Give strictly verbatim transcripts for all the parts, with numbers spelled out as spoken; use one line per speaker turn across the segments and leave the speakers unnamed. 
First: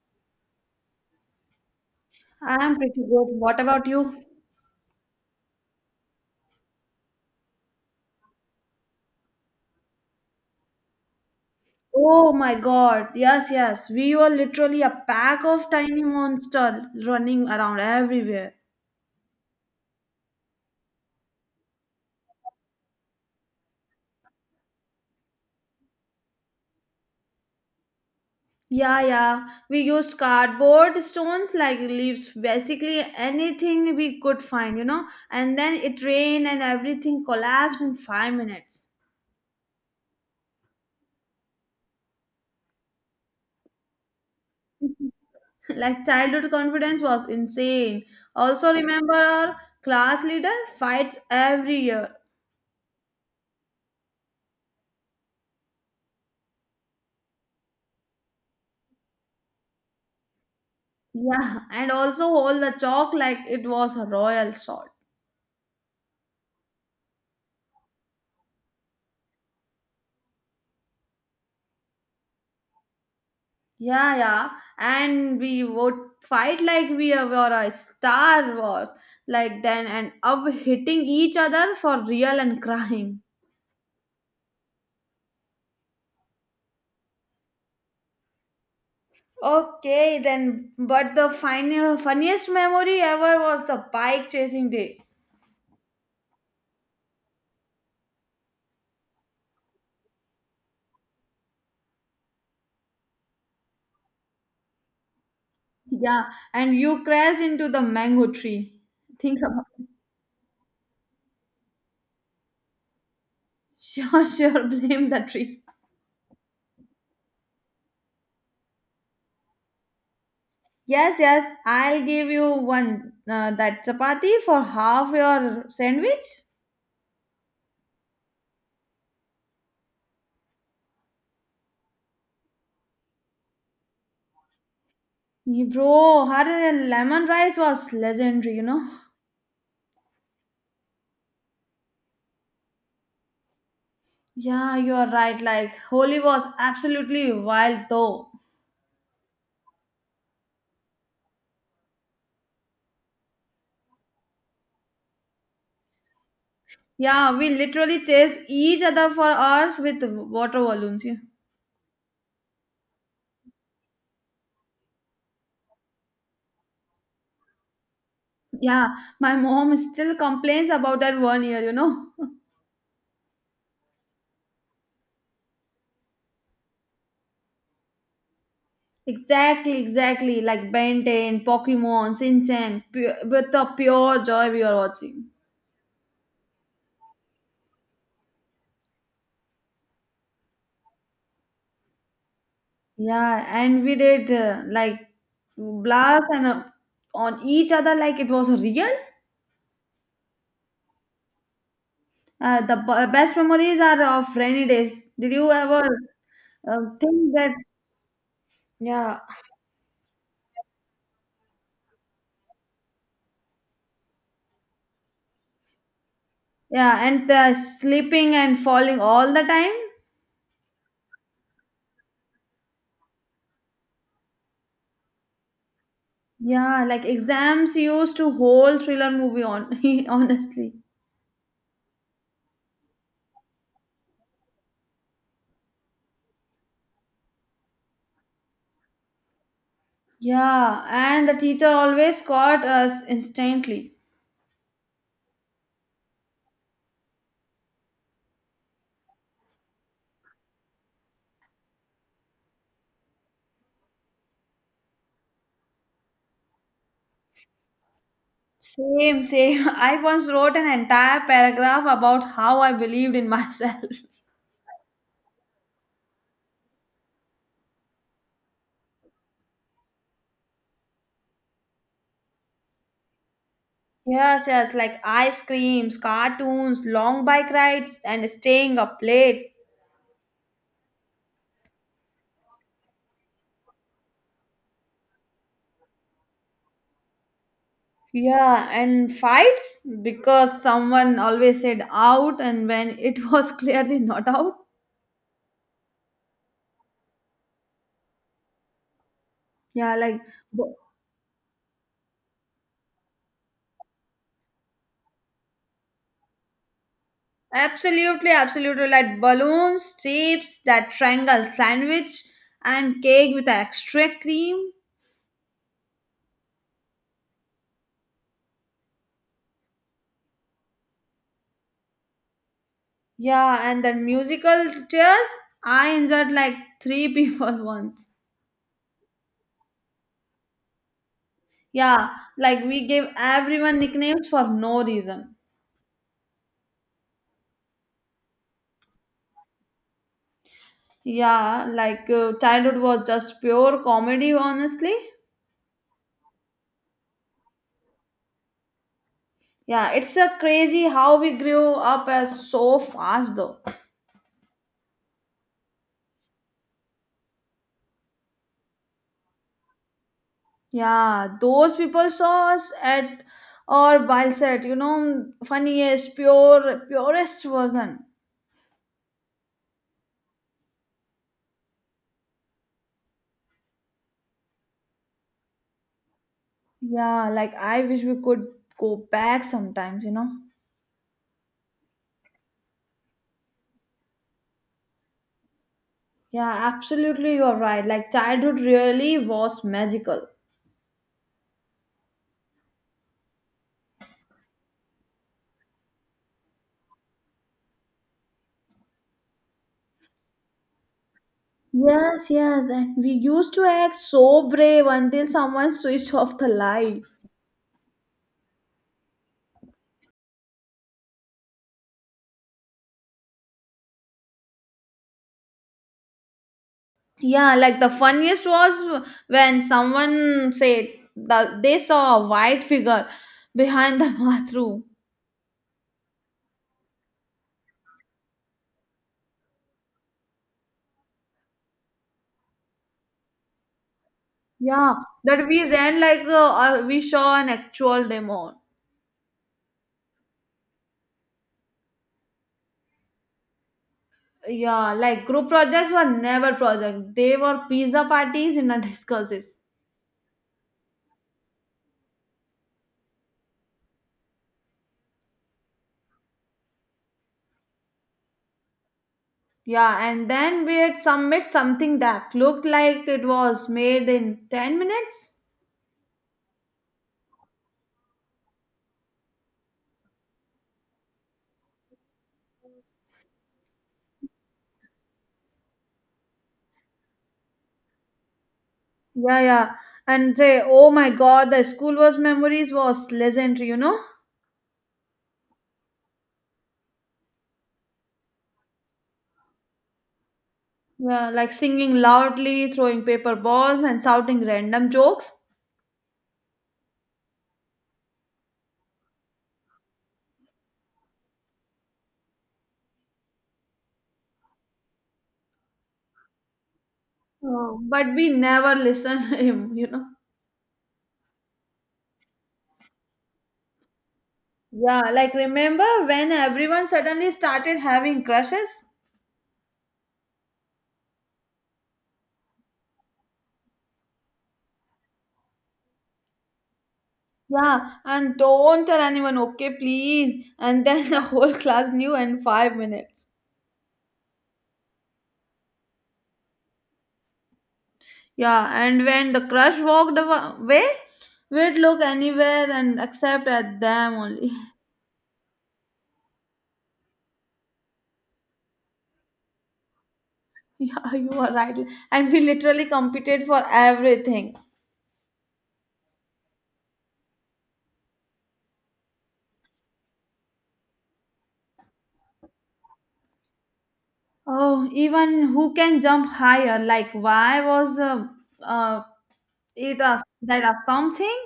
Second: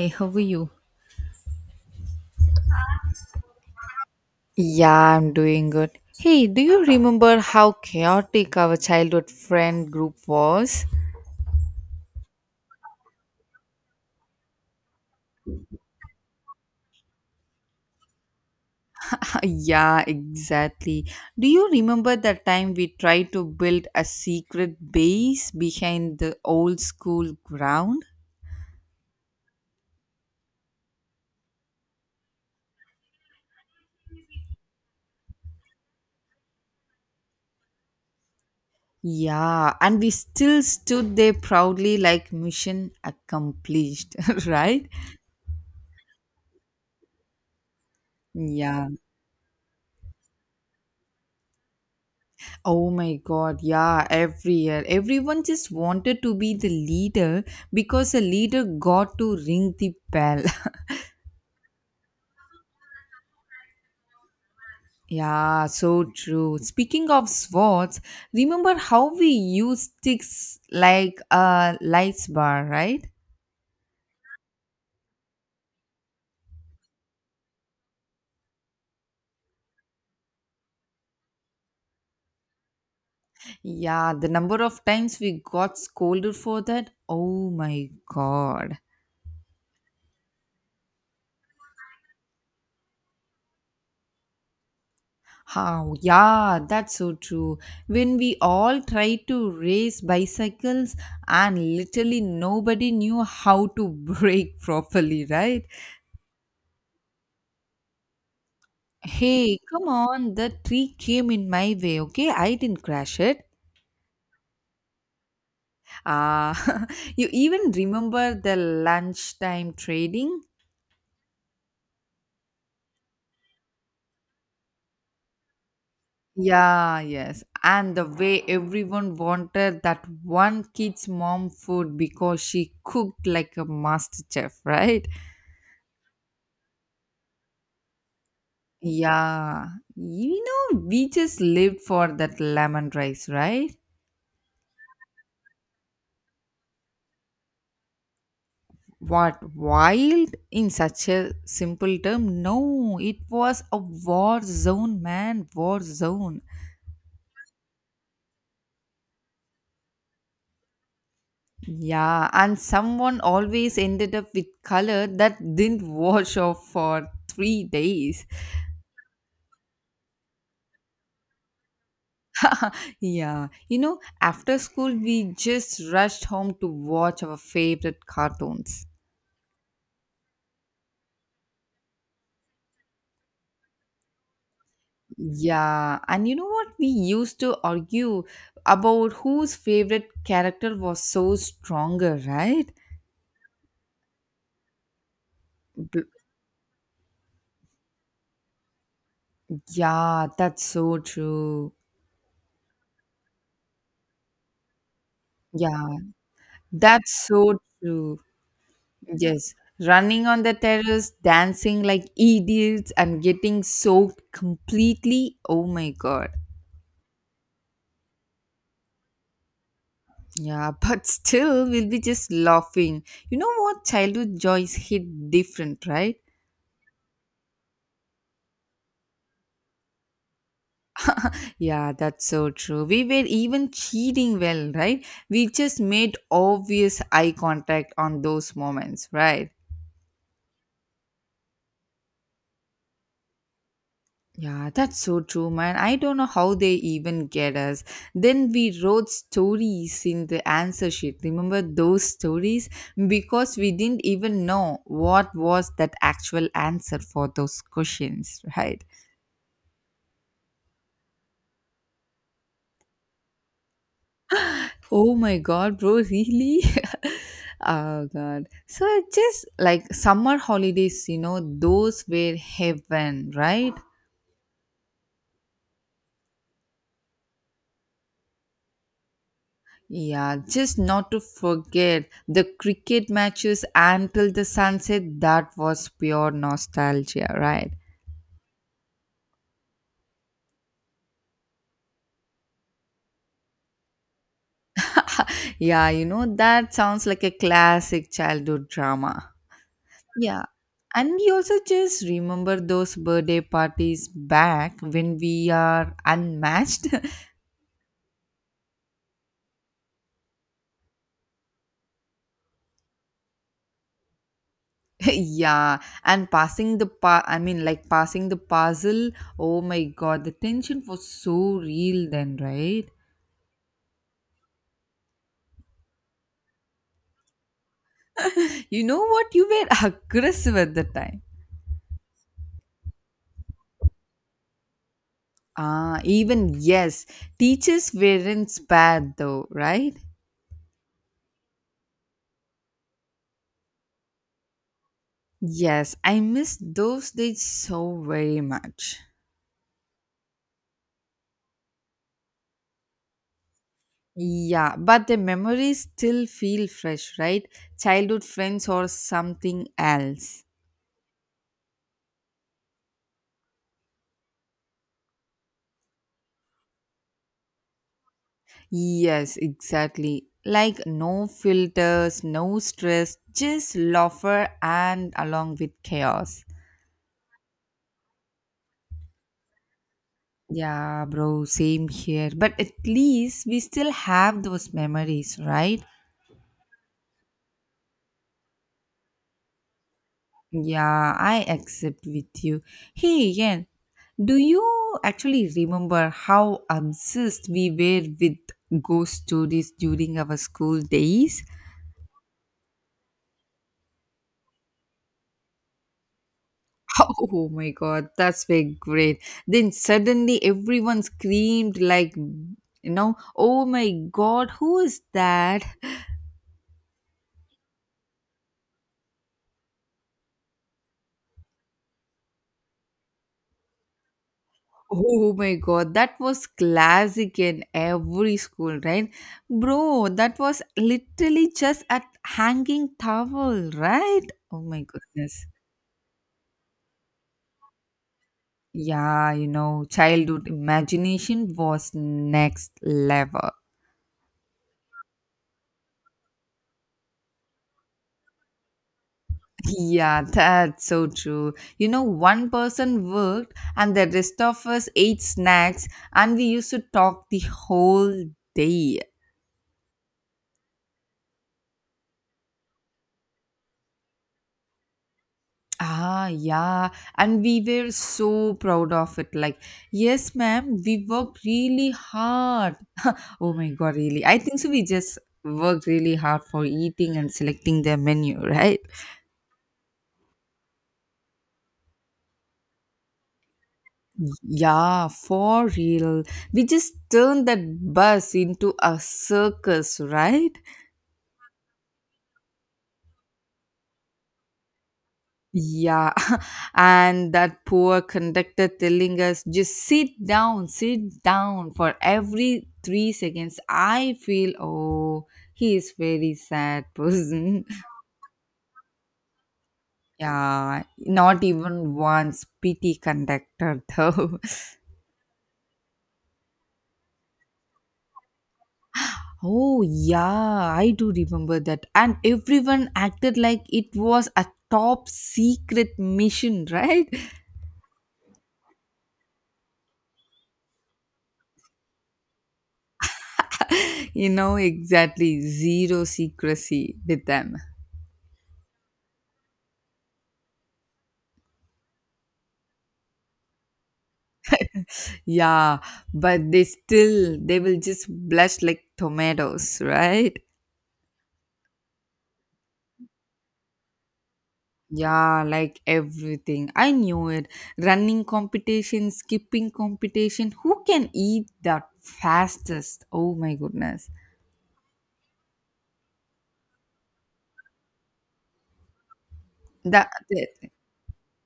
Hey, how are you?
I'm pretty good. What about you?
Yeah, I'm doing good. Hey, do you remember how chaotic our childhood friend group was?
Oh my God. Yes, yes. We were literally a pack of tiny monsters running around everywhere.
Yeah, exactly. Do you remember that time we tried to build a secret base behind the old school ground?
Yeah, yeah. We used cardboard stones like leaves, basically anything we could find, you know. And then it rained and everything collapsed in five minutes.
Yeah, and we still stood there proudly like mission accomplished, right?
Like childhood confidence was insane. Also,
Yeah.
remember our class leader fights every year.
Oh my god, yeah, every year. Everyone just wanted to be the leader because a leader got to ring the bell.
Yeah, and also hold the chalk like it was a royal sword.
Yeah, so true. Speaking of swords, remember how we used sticks like a lights bar, right?
Yeah, yeah. And we would fight like we were a Star Wars, like then, and of hitting each other for real and crying.
Yeah, the number of times we got scolded for that. Oh my god.
Okay, then, but the final, funniest memory ever was the bike chasing day.
How? Yeah, that's so true. When we all tried to race bicycles, and literally nobody knew how to brake properly, right?
Yeah, and you crashed into the mango tree. Think
Hey,
about
come on, the tree came in my way, okay? I didn't crash it.
it. Sure, sure, blame the tree.
Ah, you even remember the lunchtime trading?
Yes, yes, I'll give you one uh, that chapati for half your sandwich.
Yeah, yes. And the way everyone wanted that one kid's mom food because she cooked like a master chef, right?
Ye- Bro, her lemon rice was legendary, you know?
Yeah, you know, we just lived for that lemon rice, right?
Yeah, you are right. Like, Holi was absolutely wild, though.
What wild in such a simple term? No, it was a war zone, man, war zone.
Yeah, we literally chased each other for hours with water balloons. Yeah,
Yeah, and someone always ended up with color that didn't wash off for three days.
yeah, my mom still complains about that one year, you know?
Yeah, you know, after school, we just rushed home to watch our favorite cartoons.
Exactly, exactly. Like Ben ten, Pokemon, Shinchan, pure, with the pure joy we are watching.
Yeah, and you know what? We used to argue about whose favorite character was so stronger, right?
Yeah, and we did uh, like
B-
blast and uh, on each other like it was real.
yeah, that's so true.
Uh, the b- best memories are of rainy days. Did you ever
Yeah,
uh,
that's
think that?
so true.
Yeah,
Yes, running on the terrace, dancing like idiots, and getting soaked completely. Oh my god.
yeah, and the sleeping and falling all the time.
Yeah, but still, we'll be just laughing. You know what? Childhood joys hit different, right?
Yeah, like exams used to whole thriller movie on. Honestly,
Yeah, that's so true. We were even cheating well, right? We just made obvious eye contact on those moments, right?
yeah, and the teacher always caught us instantly.
Yeah, that's so true, man. I don't know how they even get us. Then we wrote stories in the answer sheet. Remember those stories? Because we didn't even know what was that actual answer for those questions, right?
Same, same. I once wrote an entire paragraph about how I believed in myself.
Oh my god, bro, really? Oh god. So it's just like summer holidays, you know, those were heaven, right?
Yes, yes, like ice creams, cartoons, long bike rides, and staying up late.
Yeah, just not to forget the cricket matches until the sunset, that was pure nostalgia, right?
Yeah, and fights because someone always said out, and when it was clearly not out.
Yeah, you know, that sounds like a classic childhood drama.
Yeah, like
Yeah.
b-
And we also just remember those birthday parties back when we are unmatched.
absolutely, absolutely like balloons, chips, that triangle sandwich, and cake with extra cream.
Yeah, and passing the pa- I mean like passing the puzzle. Oh my god, the tension was so real then, right?
Yeah, and then musical chairs. I injured like three people once.
You know what, you were aggressive at the time.
Yeah, like we gave everyone nicknames for no reason.
Ah, even, yes, teachers weren't bad though, right?
Yeah, like uh, childhood was just pure comedy, honestly.
Yes, I miss those days so very much.
Yeah, it's a crazy how we grew up as so fast though.
Yeah, but the memories still feel fresh, right? Childhood friends or something else.
Yeah, those people saw us at or while set, you know, funniest, pure, purest version.
Yes, exactly. Like no filters, no stress, just laughter and along with chaos.
Yeah, like I wish we could go back sometimes, you know.
Yeah, bro, same here. But at least we still have those memories, right?
Yeah, absolutely, you're right. Like childhood really was magical.
Yeah, I accept with you. Hey, Yen, do you actually remember how obsessed we were with ghost stories during our school days?
Yes, yes, and we used to act so brave until someone switched off the light.
Oh my god, that's were great. Then suddenly everyone screamed like, you know, oh my god, who is that?
Yeah, like the funniest was when someone said that they saw a white figure behind the bathroom.
Oh my god, that was classic in every school, right? Bro, that was literally just a hanging towel, right? Oh my
Yeah,
goodness.
that we ran like uh, uh, we saw an actual demon.
Yeah, you know, childhood imagination was next level.
Yeah, like group projects were never project. They were pizza parties in a discourses.
Yeah, that's so true. You know, one person worked and the rest of us ate snacks and we used to talk the whole day.
Yeah, and then we had submit something that looked like it was made in ten minutes.
Ah, yeah. And we were so proud of it. Like, yes, ma'am, we worked really hard. Oh my God, really? I think so. We just worked really hard for eating and selecting their menu, right?
Yeah, yeah. And say, oh my god, the school was memories was legendary, you know?
Yeah, for real. We just turned that bus into a circus, right?
Yeah, like singing loudly, throwing paper balls, and shouting random jokes.
Yeah, and that poor conductor telling us just sit down, sit down for every three seconds. I feel oh, he is very sad person.
Oh, but we never listened him, you know.
Yeah, not even once P T conductor though.
Yeah, like remember when everyone suddenly started having crushes?
Oh yeah, I do remember that, and everyone acted like it was a top secret mission, right?
Yeah, and don't tell anyone, okay, please. And then the whole class knew in five minutes.
You know, exactly zero secrecy with them.
Yeah, and when the crush walked awa- away, we'd look anywhere and except at them only.
Yeah, but they still they will just blush like tomatoes, right?
Yeah, you are right. And we literally competed for everything.
Yeah, like everything. I knew it. Running competition, skipping competition. Who can eat that fastest? Oh my goodness.
Oh, even who can jump higher? Like, why was uh, uh, it
That,
a,
that
that a something?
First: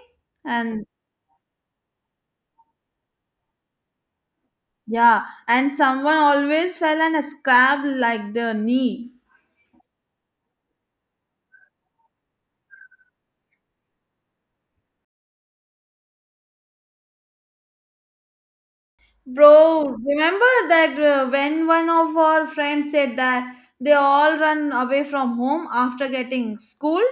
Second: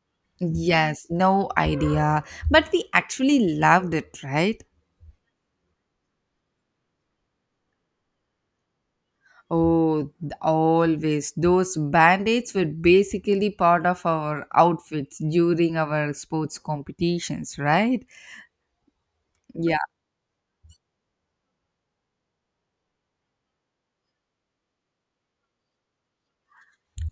And
yes, no idea. But we actually loved it, right?
yeah, and someone always fell and scrapped like the knee.
Oh, th- always. Those band-aids were basically part of our outfits during our sports competitions, right? Yeah.
Bro, remember that uh, when one of our friends said that they all run away from home after getting school?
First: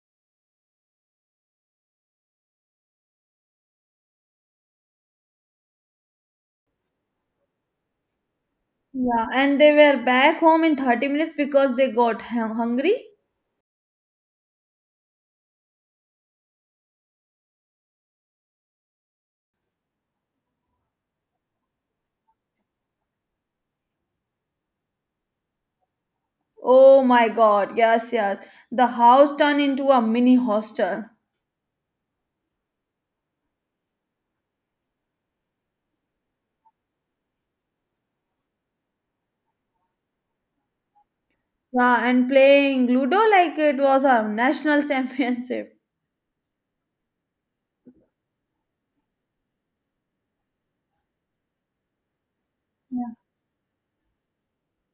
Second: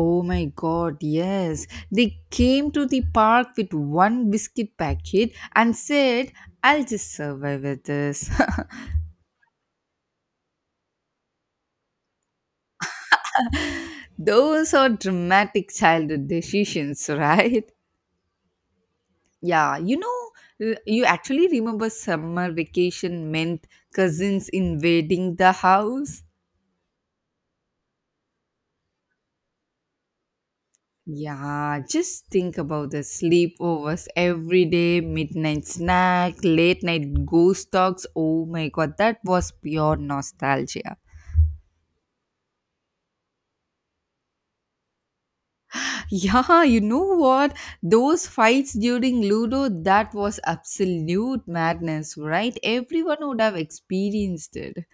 Oh my god, yes. They came to the park with one biscuit packet and said, I'll just survive with this.
Yeah, and they were back home in thirty minutes because they got hu- hungry.
Those are dramatic childhood decisions, right? Yeah, you know, uh, you actually remember summer vacation meant cousins invading the house?
Oh my god, yes, yes. The house turned into a mini hostel.
Yeah, just think about the sleepovers every day, midnight snack, late night ghost talks. Oh my god, that was pure nostalgia.
Yeah, and playing Ludo like it was a national championship.
Yeah, you know what? Those fights during Ludo, that was absolute madness, right? Everyone would have experienced it.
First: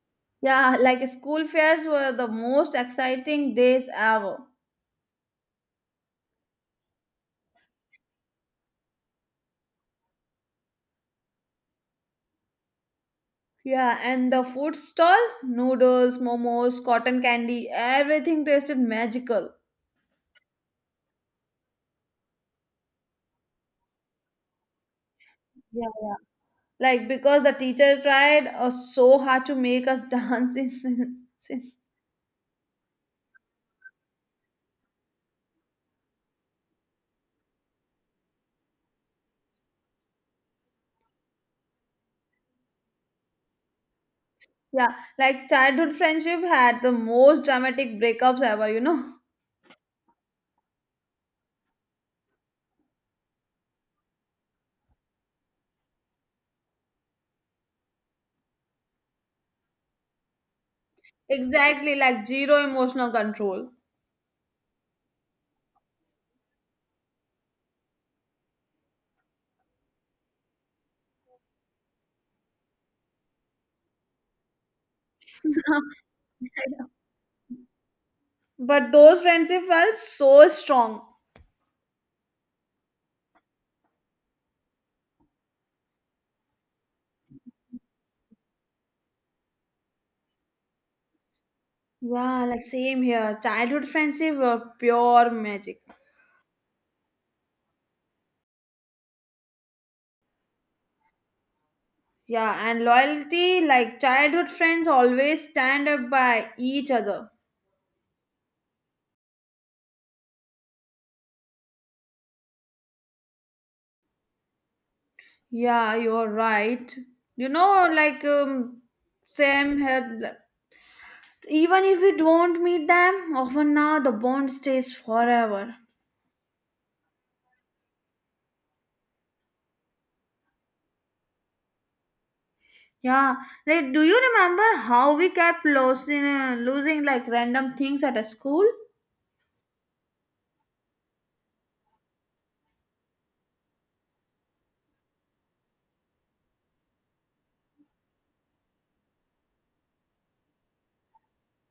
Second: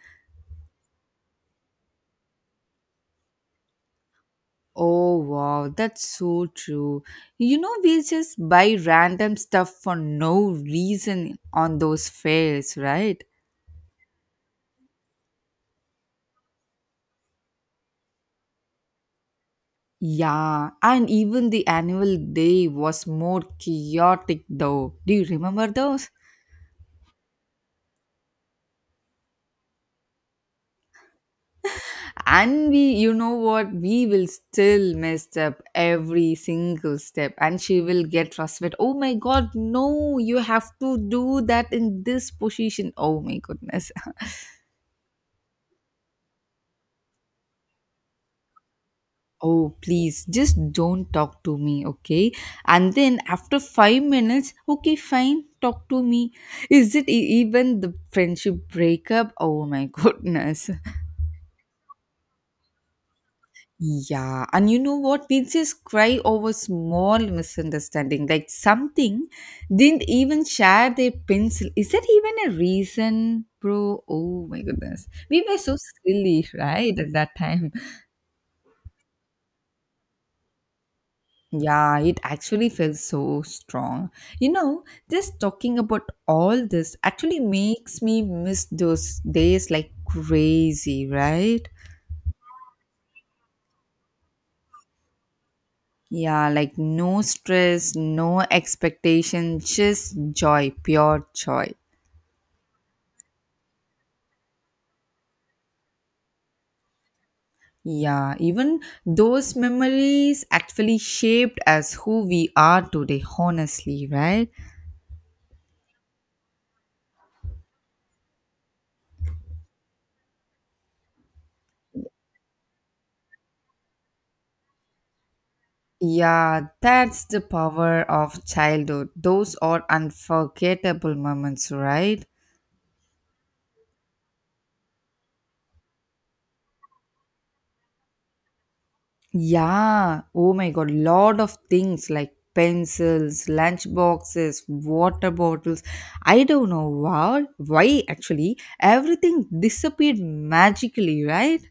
Yeah, like school fairs were the most exciting days ever.
Oh, wow, that's so true. You know, we just buy random stuff for no reason on those fairs, right?
Yeah, and the food stalls, noodles, momos, cotton candy, everything tasted magical.
Yeah, and even the annual day was more chaotic though. Do you remember
Yeah,
those?
yeah. Like because the teacher tried uh, so hard to make us dance in sin- sin-
And we, you know what, we will still mess up every single step and she will get frustrated. Oh my god, no, you have to do that in this position. Oh my goodness.
Yeah, like childhood friendship had the most dramatic breakups ever, you know?
Oh please, just don't talk to me, okay? And then after five minutes, okay fine, talk to me. Is it e- even the friendship breakup? Oh my goodness.
Exactly, like zero emotional control.
Yeah, and you know what? We just cry over small misunderstanding, like something didn't even share their pencil. Is that even a reason, bro? Oh my goodness. We were so silly, right, at that time.
But those friendships were so strong.
Yeah, it actually felt so strong. You know, just talking about all this actually makes me miss those days like crazy, right?
Yeah, like same here. Childhood friendship were pure magic.
Yeah, like no stress, no expectation, just joy, pure joy.
Yeah, and loyalty, like childhood friends always stand up by each other.
Yeah, even those memories actually shaped us who we are today, honestly, right?
Yeah, you're right. You know, like um, Sam had, even if we don't meet them, often now the bond stays forever.
Yeah, that's the power of childhood. Those are unforgettable moments, right?
Yeah, like do you remember how we kept losing, uh, losing like random things at a school?
Yeah. Oh my god, lot of things like pencils, lunch boxes, water bottles. I don't know why why actually everything disappeared magically, right?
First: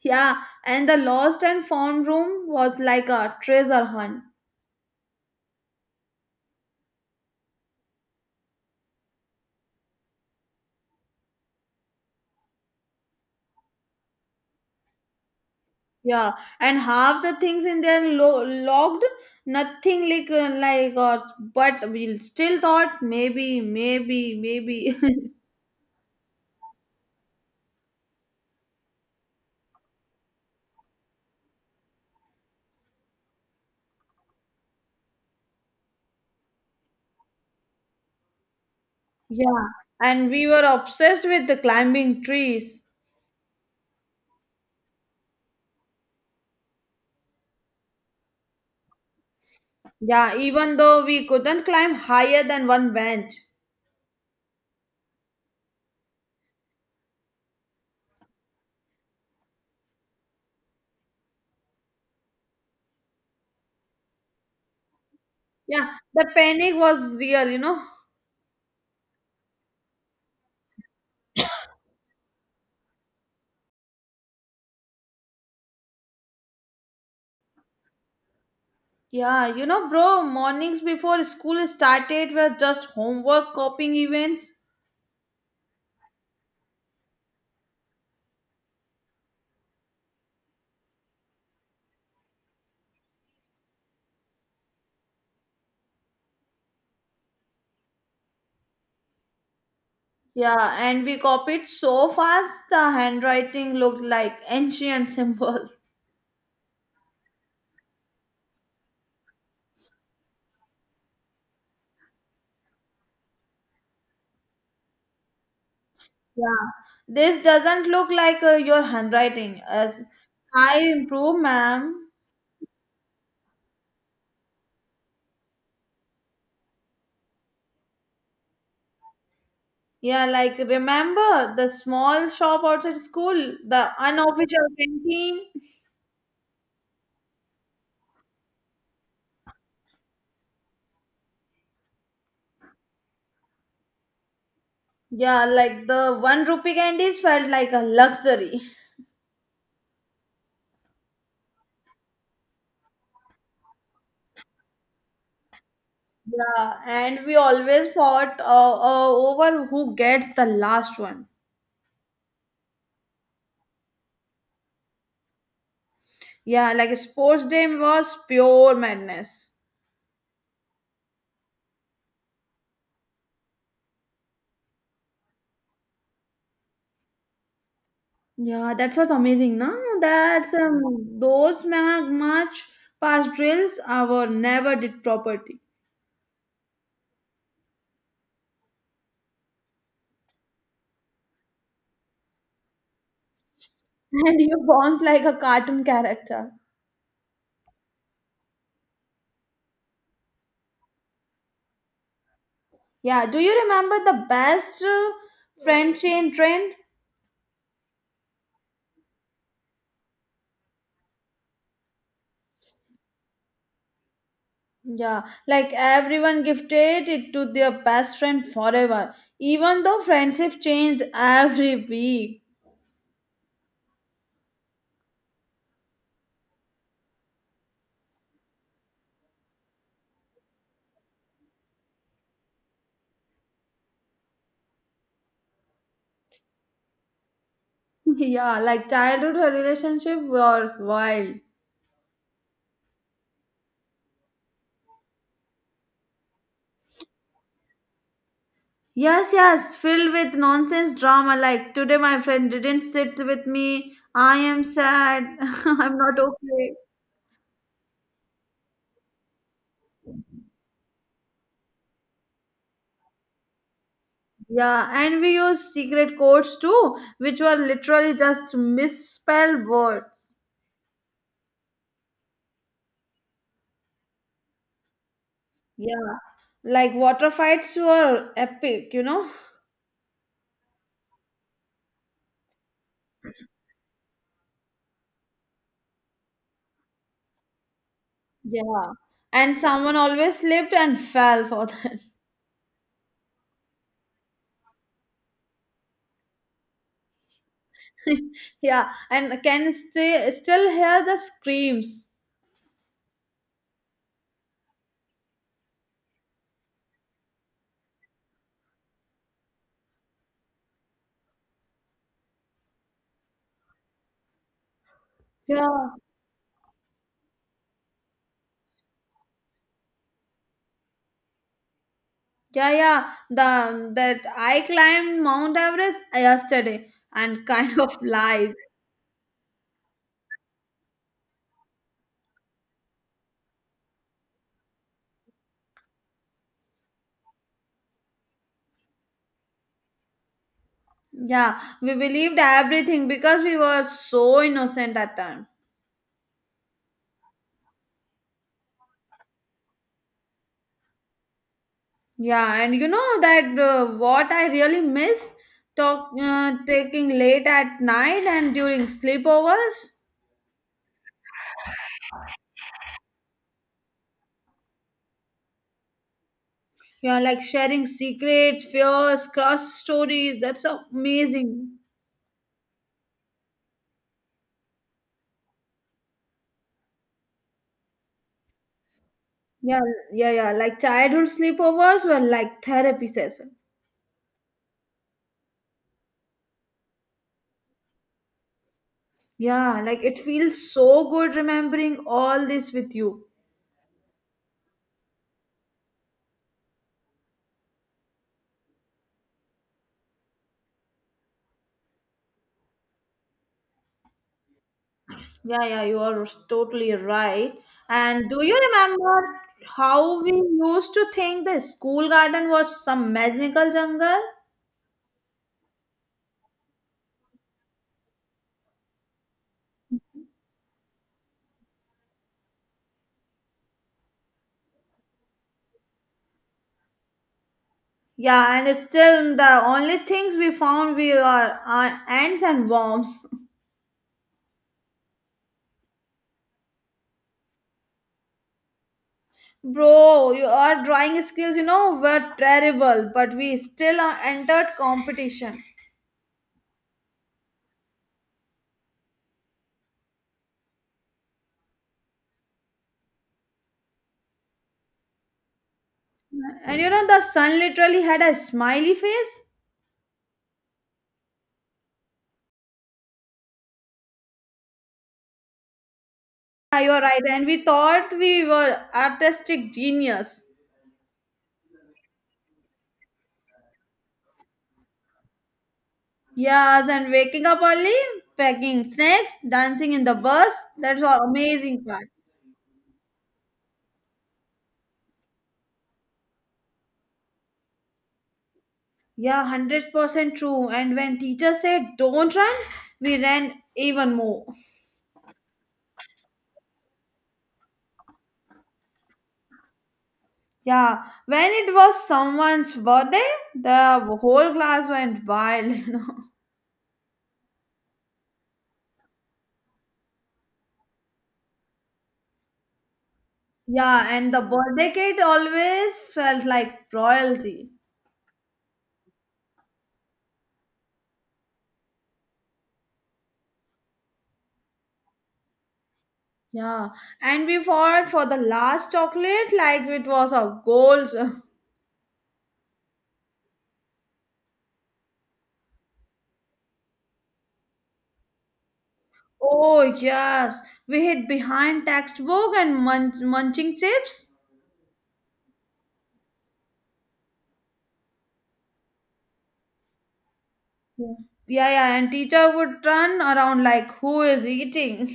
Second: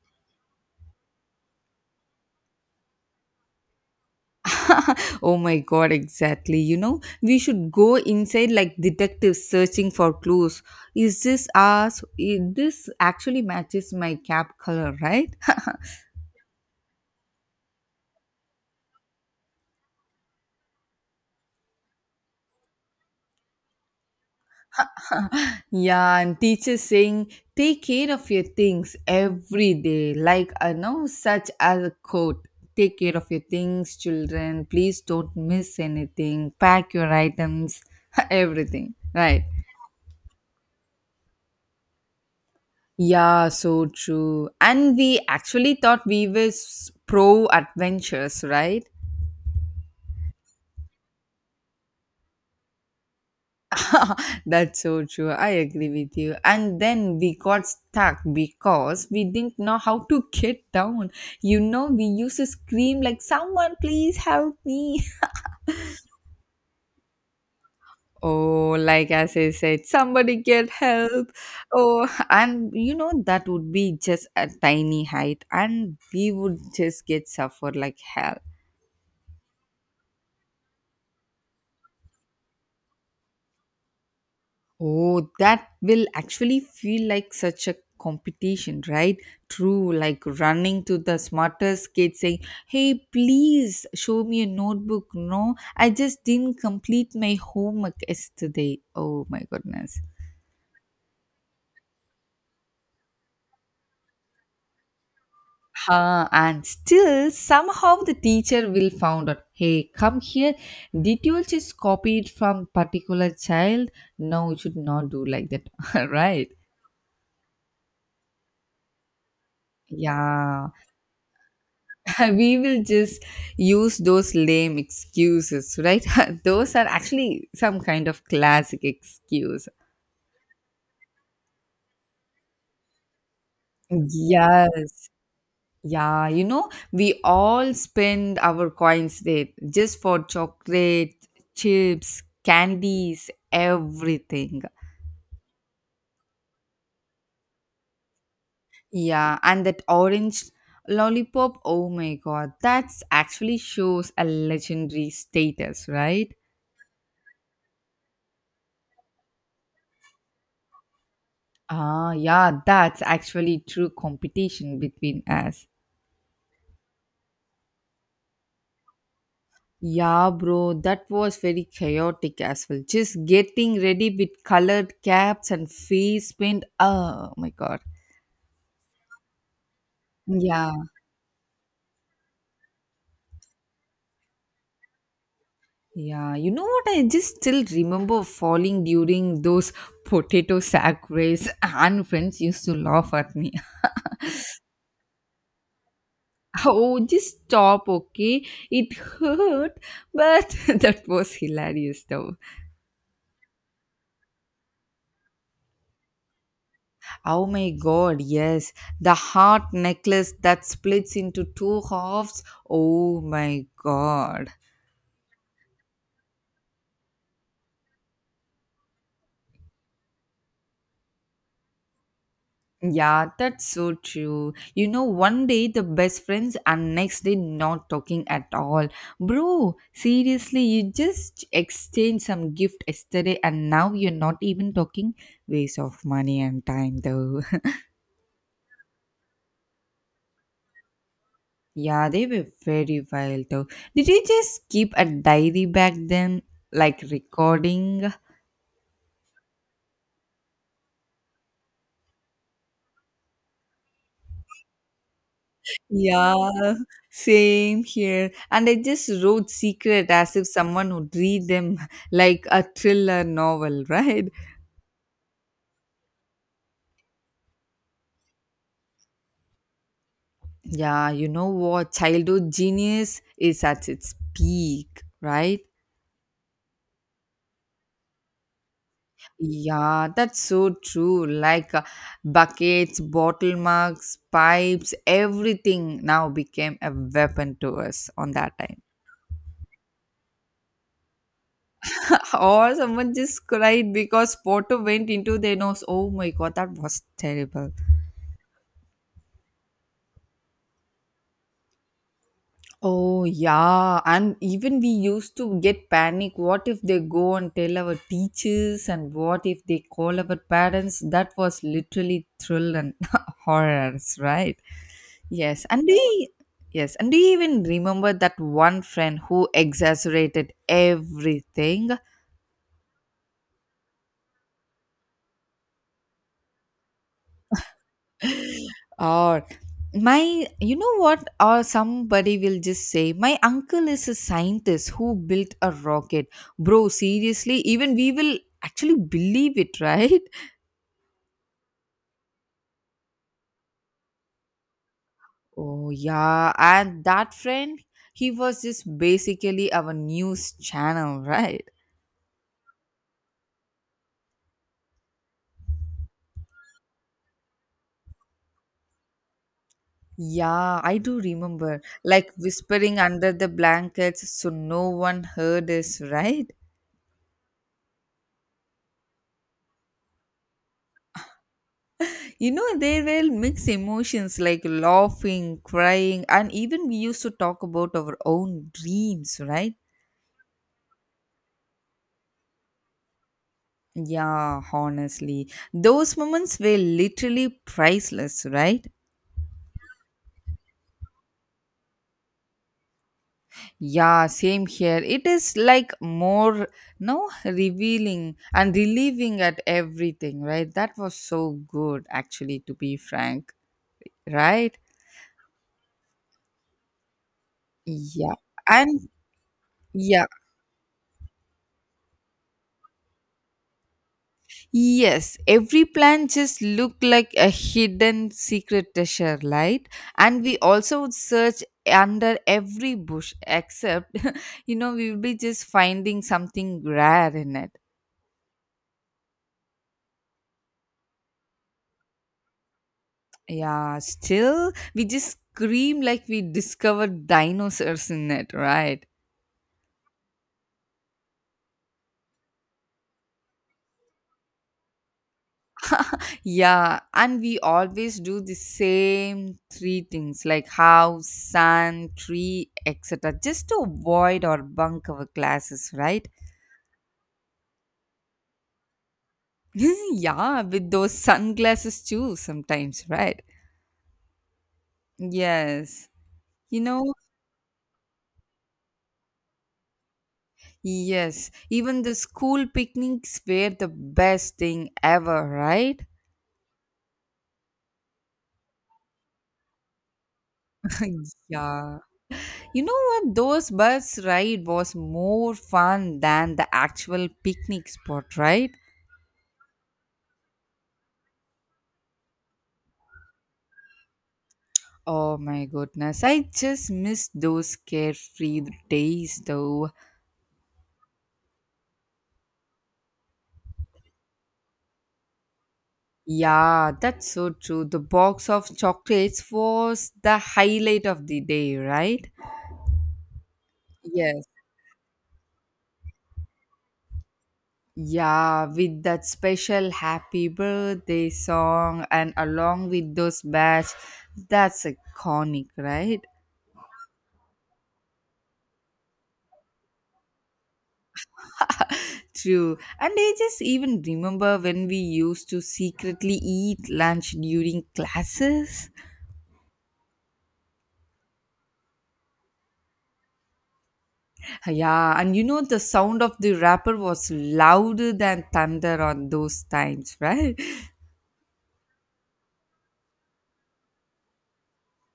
Yeah, and the lost and found room was like a treasure hunt.
Oh my god, exactly. You know, we should go inside like detectives searching for clues. Is this us? Is this actually matches my cap color, right?
Yeah, and half the things in there lo- logged, nothing like uh, like us, but we still thought maybe, maybe, maybe.
Yeah, and teachers saying, take care of your things every day. Like, I know such as a quote. Take care of your things, children. Please don't miss anything. Pack your items, everything. Right.
Yeah, and we were obsessed with the climbing trees.
Yeah, so true. And we actually thought we were pro adventures, right?
Yeah, even though we couldn't climb higher than one bench.
That's so true. I agree with you. And then we got stuck because we didn't know how to get down. You know, we used to scream like, someone please help me.
Yeah, the panic was real, you know.
Oh, like as I said, somebody get help. Oh, and you know, that would be just a tiny height and we would just get suffer like hell.
Yeah, you know, bro, mornings before school started were just homework copying events.
Oh, that will actually feel like such a competition, right? True, like running to the smartest kid saying, hey, please show me a notebook. No, I just didn't complete my homework yesterday. Oh my goodness.
Yeah, and we copied so fast the handwriting looks like ancient symbols.
Huh, and still somehow the teacher will found out. Hey, come here, did you just copy it from particular child? No, you should not do like that. Right,
Yeah, this doesn't look like uh, your handwriting. As
yeah.
I improve, ma'am.
We will just use those lame excuses, right? Those are actually some kind of classic excuse.
Yeah, like remember the small shop outside school, the unofficial
Yes,
canteen.
yeah, you know, we all spend our coins there just for chocolate, chips, candies, everything.
Yeah, like the one rupee candies felt like a luxury.
Yeah, and that orange lollipop, oh my god, that's actually shows a legendary status, right?
Yeah, and we always fought uh, uh, over who gets the last one.
Ah, yeah, that's actually true competition between us.
Yeah, like sports day was pure madness.
Yeah, bro, that was very chaotic as well. Just getting ready with colored caps and face paint. Oh my god.
Yeah, that's what's amazing, no? That's
Yeah,
um, those ma- much past drills our never did property.
yeah. You know what? I just still remember falling during those potato sack race, and friends used to laugh at me.
And you bounced like a cartoon character.
Oh, just stop, okay? It hurt, but that was hilarious though.
Yeah, do you remember the best uh, friend chain trend?
Oh my god, yes. The heart necklace that splits into two halves. Oh my god.
Yeah, like everyone gifted it to their best friend forever, even though friendship changed every week.
Yeah, that's so true. You know, one day the best friends and next day not talking at all. Bro, seriously, you just exchanged some gift yesterday and now you're not even talking. Waste of money and time though.
Yeah, like childhood relationship were wild.
Yeah, they were very wild though. Did you just keep a diary back then? Like recording?
Yes, yes, filled with nonsense drama. Like today, my friend didn't sit with me. I am sad. I'm not
Yeah,
okay.
same here. And I just wrote secret as if someone would read them like a thriller novel, right?
Yeah, and we used secret codes too, which were literally just misspelled words.
Yeah, you know what? Childhood genius is at its peak, right?
Yeah, like water fights were epic, you know?
Yeah, that's so true. Like uh, buckets, bottle mugs, pipes, everything now became a weapon to us on that time.
Yeah, and someone always slipped and fell for that.
Or someone just cried because water went into their nose. Oh my god, that was terrible.
Yeah, and can stay, still hear the screams.
Oh, yeah. And even we used to get panic. What if they go and tell our teachers? And what if they call our parents? That was literally thrill and horrors, right? Yes. And do
Yeah.
you, yes. And do you even remember that one friend who exaggerated everything?
Yeah, yeah. The that I climbed Mount Everest yesterday and kind of lies.
Or my you know what or somebody will just say my uncle is a scientist who built a rocket. Bro, seriously, even we will actually believe it, right?
Yeah, we believed everything because we were so innocent at time.
Oh yeah, and that friend, he was just basically our news channel, right?
Yeah, and you know that uh, what I really miss talk uh, taking late at night and during sleepovers.
Yeah, I do remember like whispering under the blankets so no one heard us, right?
Yeah, like sharing secrets, fears, cross stories. That's amazing.
You know, there were mixed emotions like laughing, crying, and even we used to talk about our own dreams, right?
Yeah, yeah, yeah. Like childhood sleepovers were like therapy sessions.
Yeah, honestly, those moments were literally priceless, right?
Yeah, like it feels so good remembering all this with you.
Yeah, same here. It is like more, no, revealing and relieving at everything, right? That was so good, actually, to be frank, right?
Yeah, yeah, you are totally right. And
Yeah,
do you
and
remember how
yeah,
we used to think the school garden was some magical jungle?
Yes, every plant just look like a hidden secret treasure, right? And we also would search under every bush, except, you know we will be just finding something rare in it.
Yeah, and still the only things we found we are uh, ants and worms.
Yeah, still we just scream like we discovered dinosaurs in it, right?
Bro, your drawing skills, you know, were terrible, but we still uh, entered competition.
Yeah, and we always do the same three things like house, sun, tree, et cetera, just to avoid or bunk our classes, right?
And you know, the sun literally had a smiley face.
Yeah, with those sunglasses too, sometimes, right? Yes.
Yeah,
You
you're
know,
right. And we thought we were artistic genius.
yes. Even the school picnics were the best thing ever, right?
Yes, and waking up early, packing snacks, dancing in the bus. That's all amazing
Yeah.
part.
You know what? Those bus ride was more fun than the actual picnic spot, right?
Yeah, one hundred percent true. And when teacher said don't run, we ran even more.
Oh my goodness. I just miss those carefree days though.
Yeah, when it was someone's birthday, the whole class went wild, you know.
Yeah, that's so true. The box of chocolates was the highlight of the day, right?
Yeah, and the
Yes.
birthday cake always felt like royalty.
Yeah, with that special happy birthday song and along with those badge, that's iconic, right?
Yeah, and we fought for the last chocolate like it was our gold.
True. And I just even remember when we used to secretly eat lunch during classes.
Oh, yes, we hid behind textbook and munch- munching chips.
Yeah, and you know the sound of the wrapper was louder than thunder on those times, right?
Yeah, yeah, yeah, and teacher would turn around like, who is eating?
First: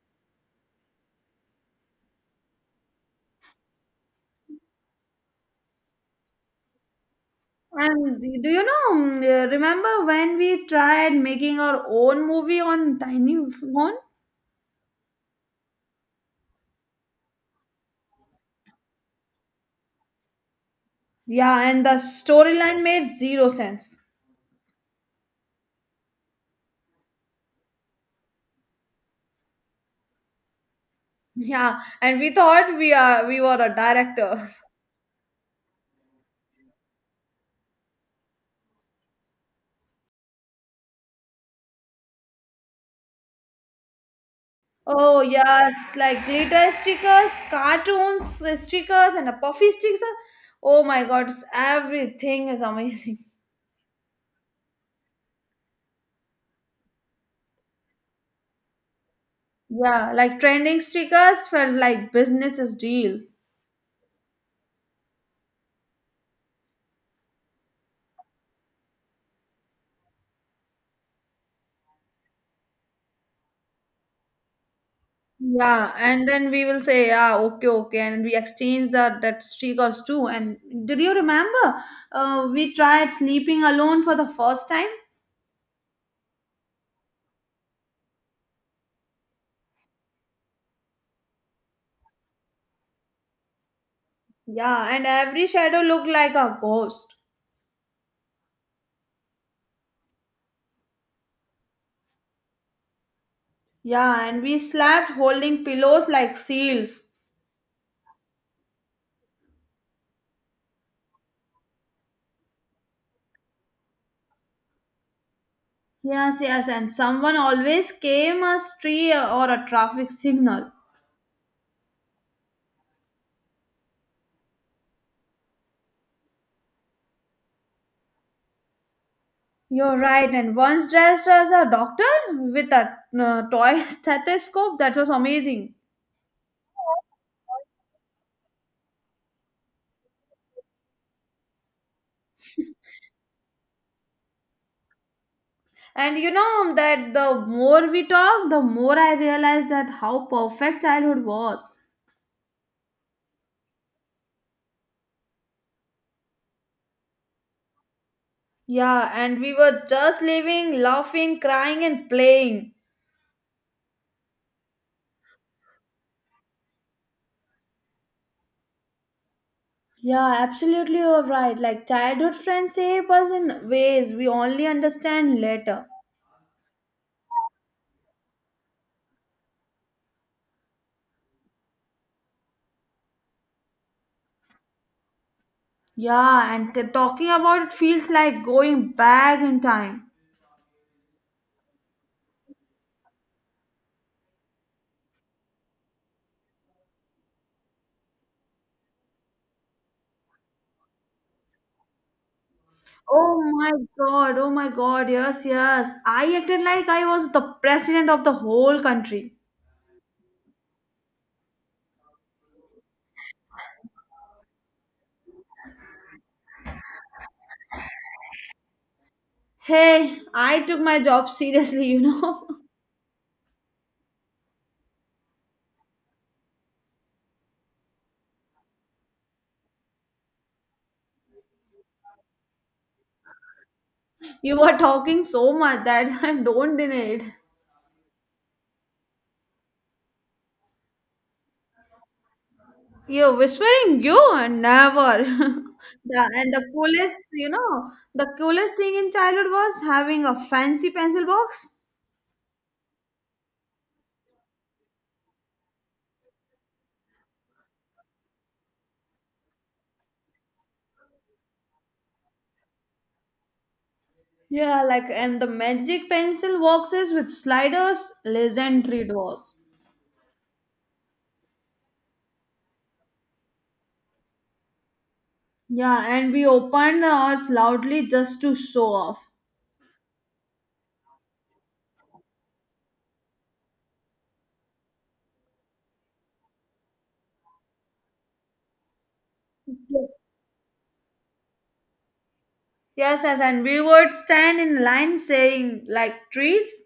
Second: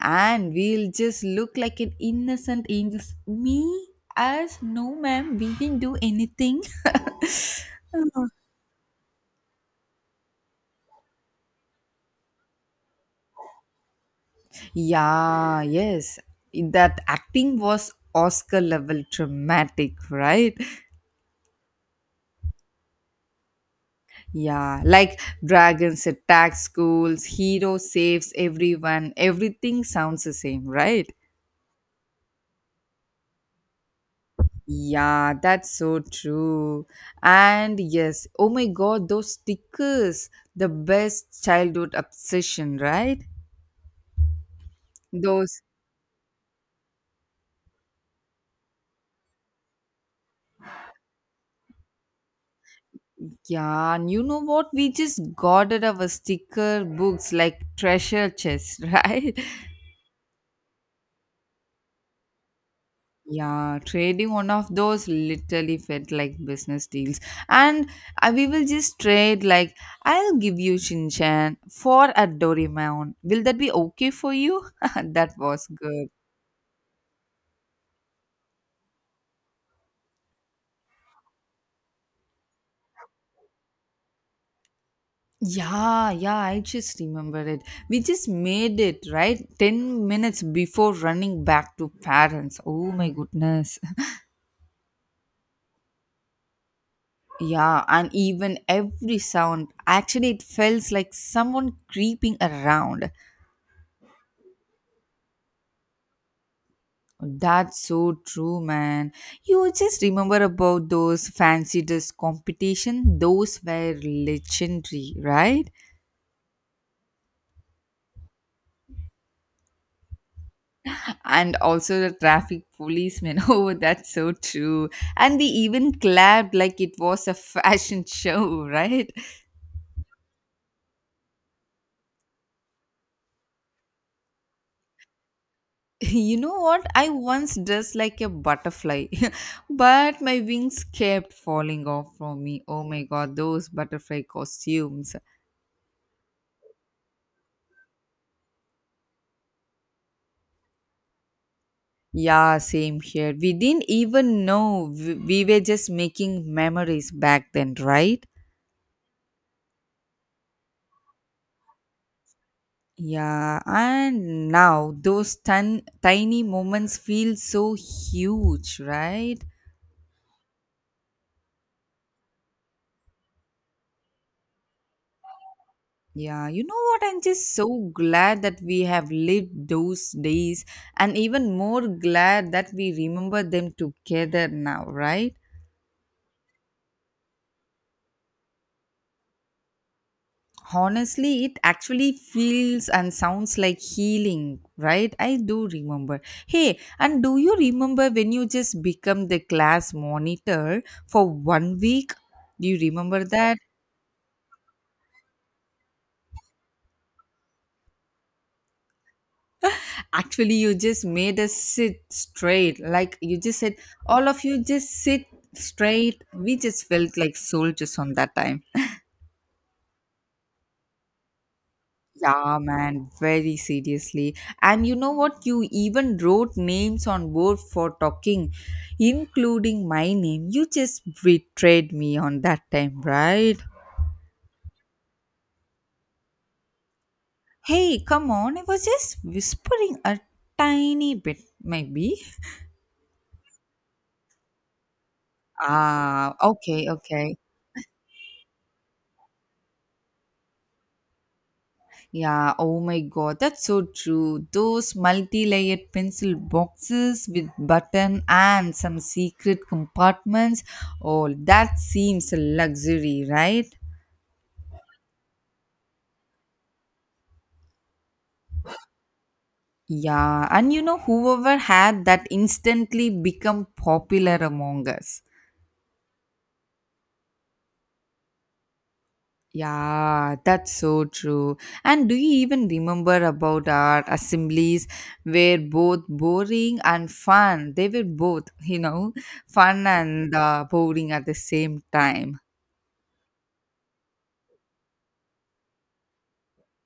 And we'll just look like an innocent angels. Me as, no ma'am, we didn't do anything.
And do you know, mm, uh, remember when we tried making our own movie on tiny phone?
yeah, yes, that acting was Oscar level dramatic, right?
Yeah, and the storyline made zero sense.
Yeah, like dragons attack schools, hero saves everyone, everything sounds the same, right?
Yeah, and we thought we are we were a director.
Yeah, that's so true. And yes, oh my god, those stickers, the best childhood obsession, right?
Oh
Those,
yes, like glitter stickers, cartoons uh, stickers, and a puffy stickers. Oh my God, it's- everything is amazing.
yeah, and you know what? We just guarded our sticker books like treasure chests, right?
Yeah, like trending stickers felt like business is deal.
Yeah, trading one of those literally felt like business deals. And uh, we will just trade, like, I'll give you Shin Chan for a Doraemon. Will that be okay for you? That was
Yeah,
good.
and then we will say, yeah, okay, okay, and we exchange that that stickers too. And did you remember? Uh, we tried sleeping alone for the first time.
Yeah, yeah, I just remember it. We just made it, right? ten minutes before running back to parents. Oh my goodness.
Yeah, and every shadow looked like a ghost.
Yeah, and even every sound, actually, it felt like someone creeping around.
Yeah, and we slept holding pillows like seals.
That's so true, man. You just remember about those fancy dress competition. Those were legendary, right?
Yes, yes, and someone always came a tree or a traffic signal.
And also the traffic policeman. Oh, that's so true. And they even clapped like it was a fashion show, right?
You're right, and once dressed as a doctor with a uh, toy stethoscope. That was amazing.
You know what? I once dressed like a butterfly, but my wings kept falling off from me. Oh my god, those butterfly costumes.
And you know that the more we talk, the more I realized that how perfect childhood was.
Yeah, same here. We didn't even know we, we were just making memories back then, right?
Yeah, and we were just living, laughing, crying, and playing.
Yeah, and now those tun- tiny moments feel so huge, right?
Yeah, absolutely, you're right. Like childhood friends shape us in ways we only understand later.
Yeah, you know what? I'm just so glad that we have lived those days, and even more glad that we remember them together now, right?
Yeah, and t- talking about it feels like going back in time.
Honestly, it actually feels and sounds like healing, right? I do remember. Hey, and do you remember when you just become the class monitor for one week? Do you remember
Oh
that?
my god, oh my god, yes, yes. I acted like I was the president of the whole country.
Actually, you just made us sit straight. Like you just said, all of you just sit straight. We just felt like soldiers on that time.
Hey, I took my job seriously, you know.
Yeah, man, very seriously. And you know what? You even wrote names on board for talking, including my name. You just betrayed me on that time, right?
You were talking so much that I don't deny it.
Hey, come on. I was just whispering a tiny bit, maybe.
You're whispering, you never. the,
Ah,
and the
okay,
coolest,
okay.
you know, the coolest thing in childhood was having a fancy pencil box.
Yeah, oh my god, that's so true. Those multi layered pencil boxes with button and some secret compartments. Oh, that seems a luxury, right?
Yeah, like and the magic pencil boxes with sliders, legendary doors.
Yeah, and you know, whoever had that instantly become popular among us.
Yeah, and we opened ours loudly just to show off.
Yeah, that's so true. And do you even remember about our assemblies were both boring and fun? They were both, you know, fun and uh, boring at the same time.
Yes, yes, and we would stand in line saying like trees.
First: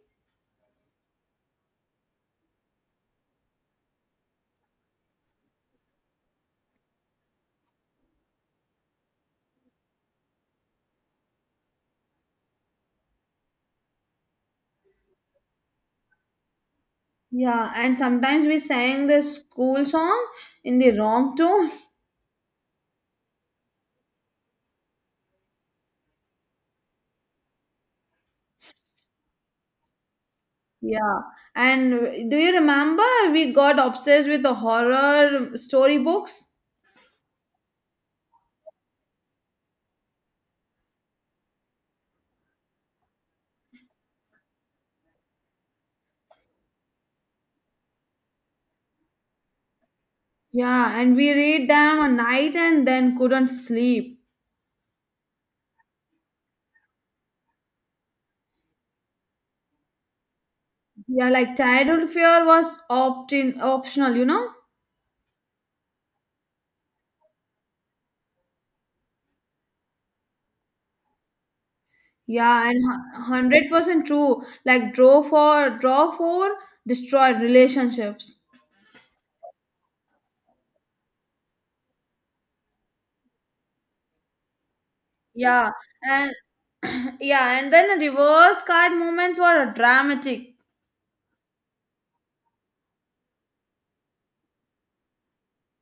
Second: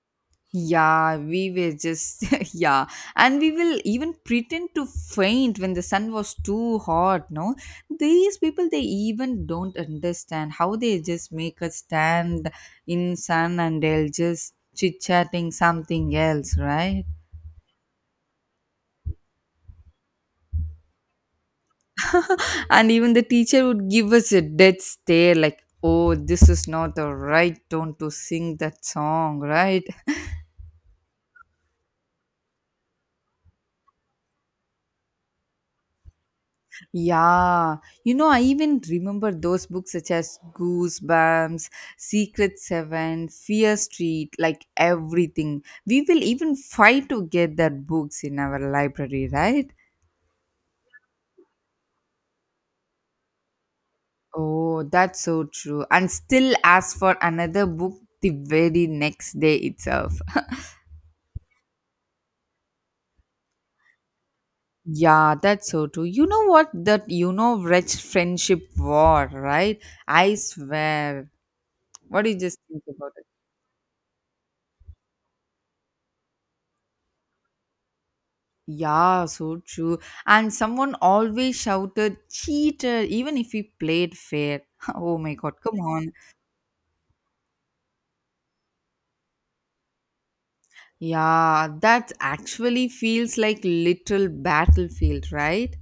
Yeah, we were just, yeah. And we will even pretend to faint when the sun was too hot, no? These people, they even don't understand how they just make us stand in sun and they'll just chit chatting something else, right?
Yeah, and sometimes we sang the school song in the wrong tone.
And even the teacher would give us a dead stare like, oh, this is not the right tone to sing that song, right?
Yeah, and do you remember we got obsessed with the horror storybooks?
Yeah, you know, I even remember those books such as Goosebumps, Secret Seven, Fear Street. Like, everything we will even fight to get that books in our library, right?
Yeah, and we read them a night and then couldn't sleep.
Oh, that's so true. And still ask for another book the very next day itself.
Yeah, like childhood fear was opt-in optional, you know?
Yeah, that's so true. You know what? That, you know, wretched friendship war, right? I swear. What do you just
Yeah, and
think
hu-
about it?
one hundred percent true. Like draw for draw for destroy relationships.
Yeah, so true. And someone always shouted, cheater, even if he played fair. Oh my god,
Yeah,
come on.
and yeah, and then reverse card moments were dramatic.
Yeah, that actually feels like little battlefield, right?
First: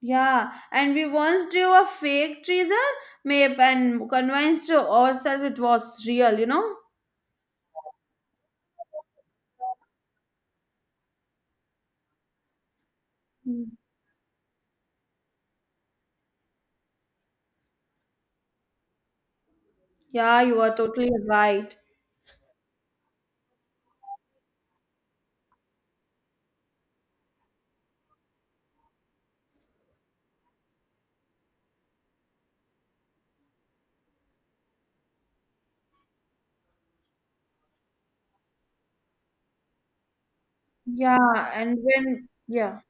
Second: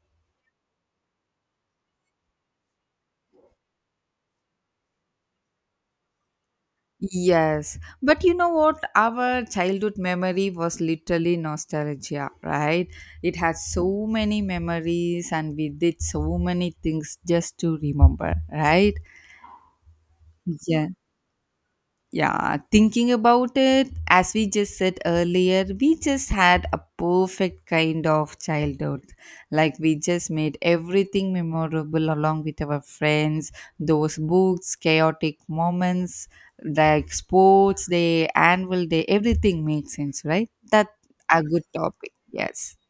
Yeah, and we once drew a fake treasure map and convinced ourselves it was real, you know?
Yes, but you know what? Our childhood memory was literally nostalgia, right? It had
Mm.
so many memories and we did so many things just to remember, right?
Yeah, you are
Yeah.
totally right.
Yeah, thinking about it, as we just said earlier, we just had a perfect kind of childhood. Like, we just made everything memorable along with our friends, those books, chaotic moments, like sports day, annual day, everything makes sense, right? That's a
Yeah,
good
and
topic.
when
Yes.
yeah.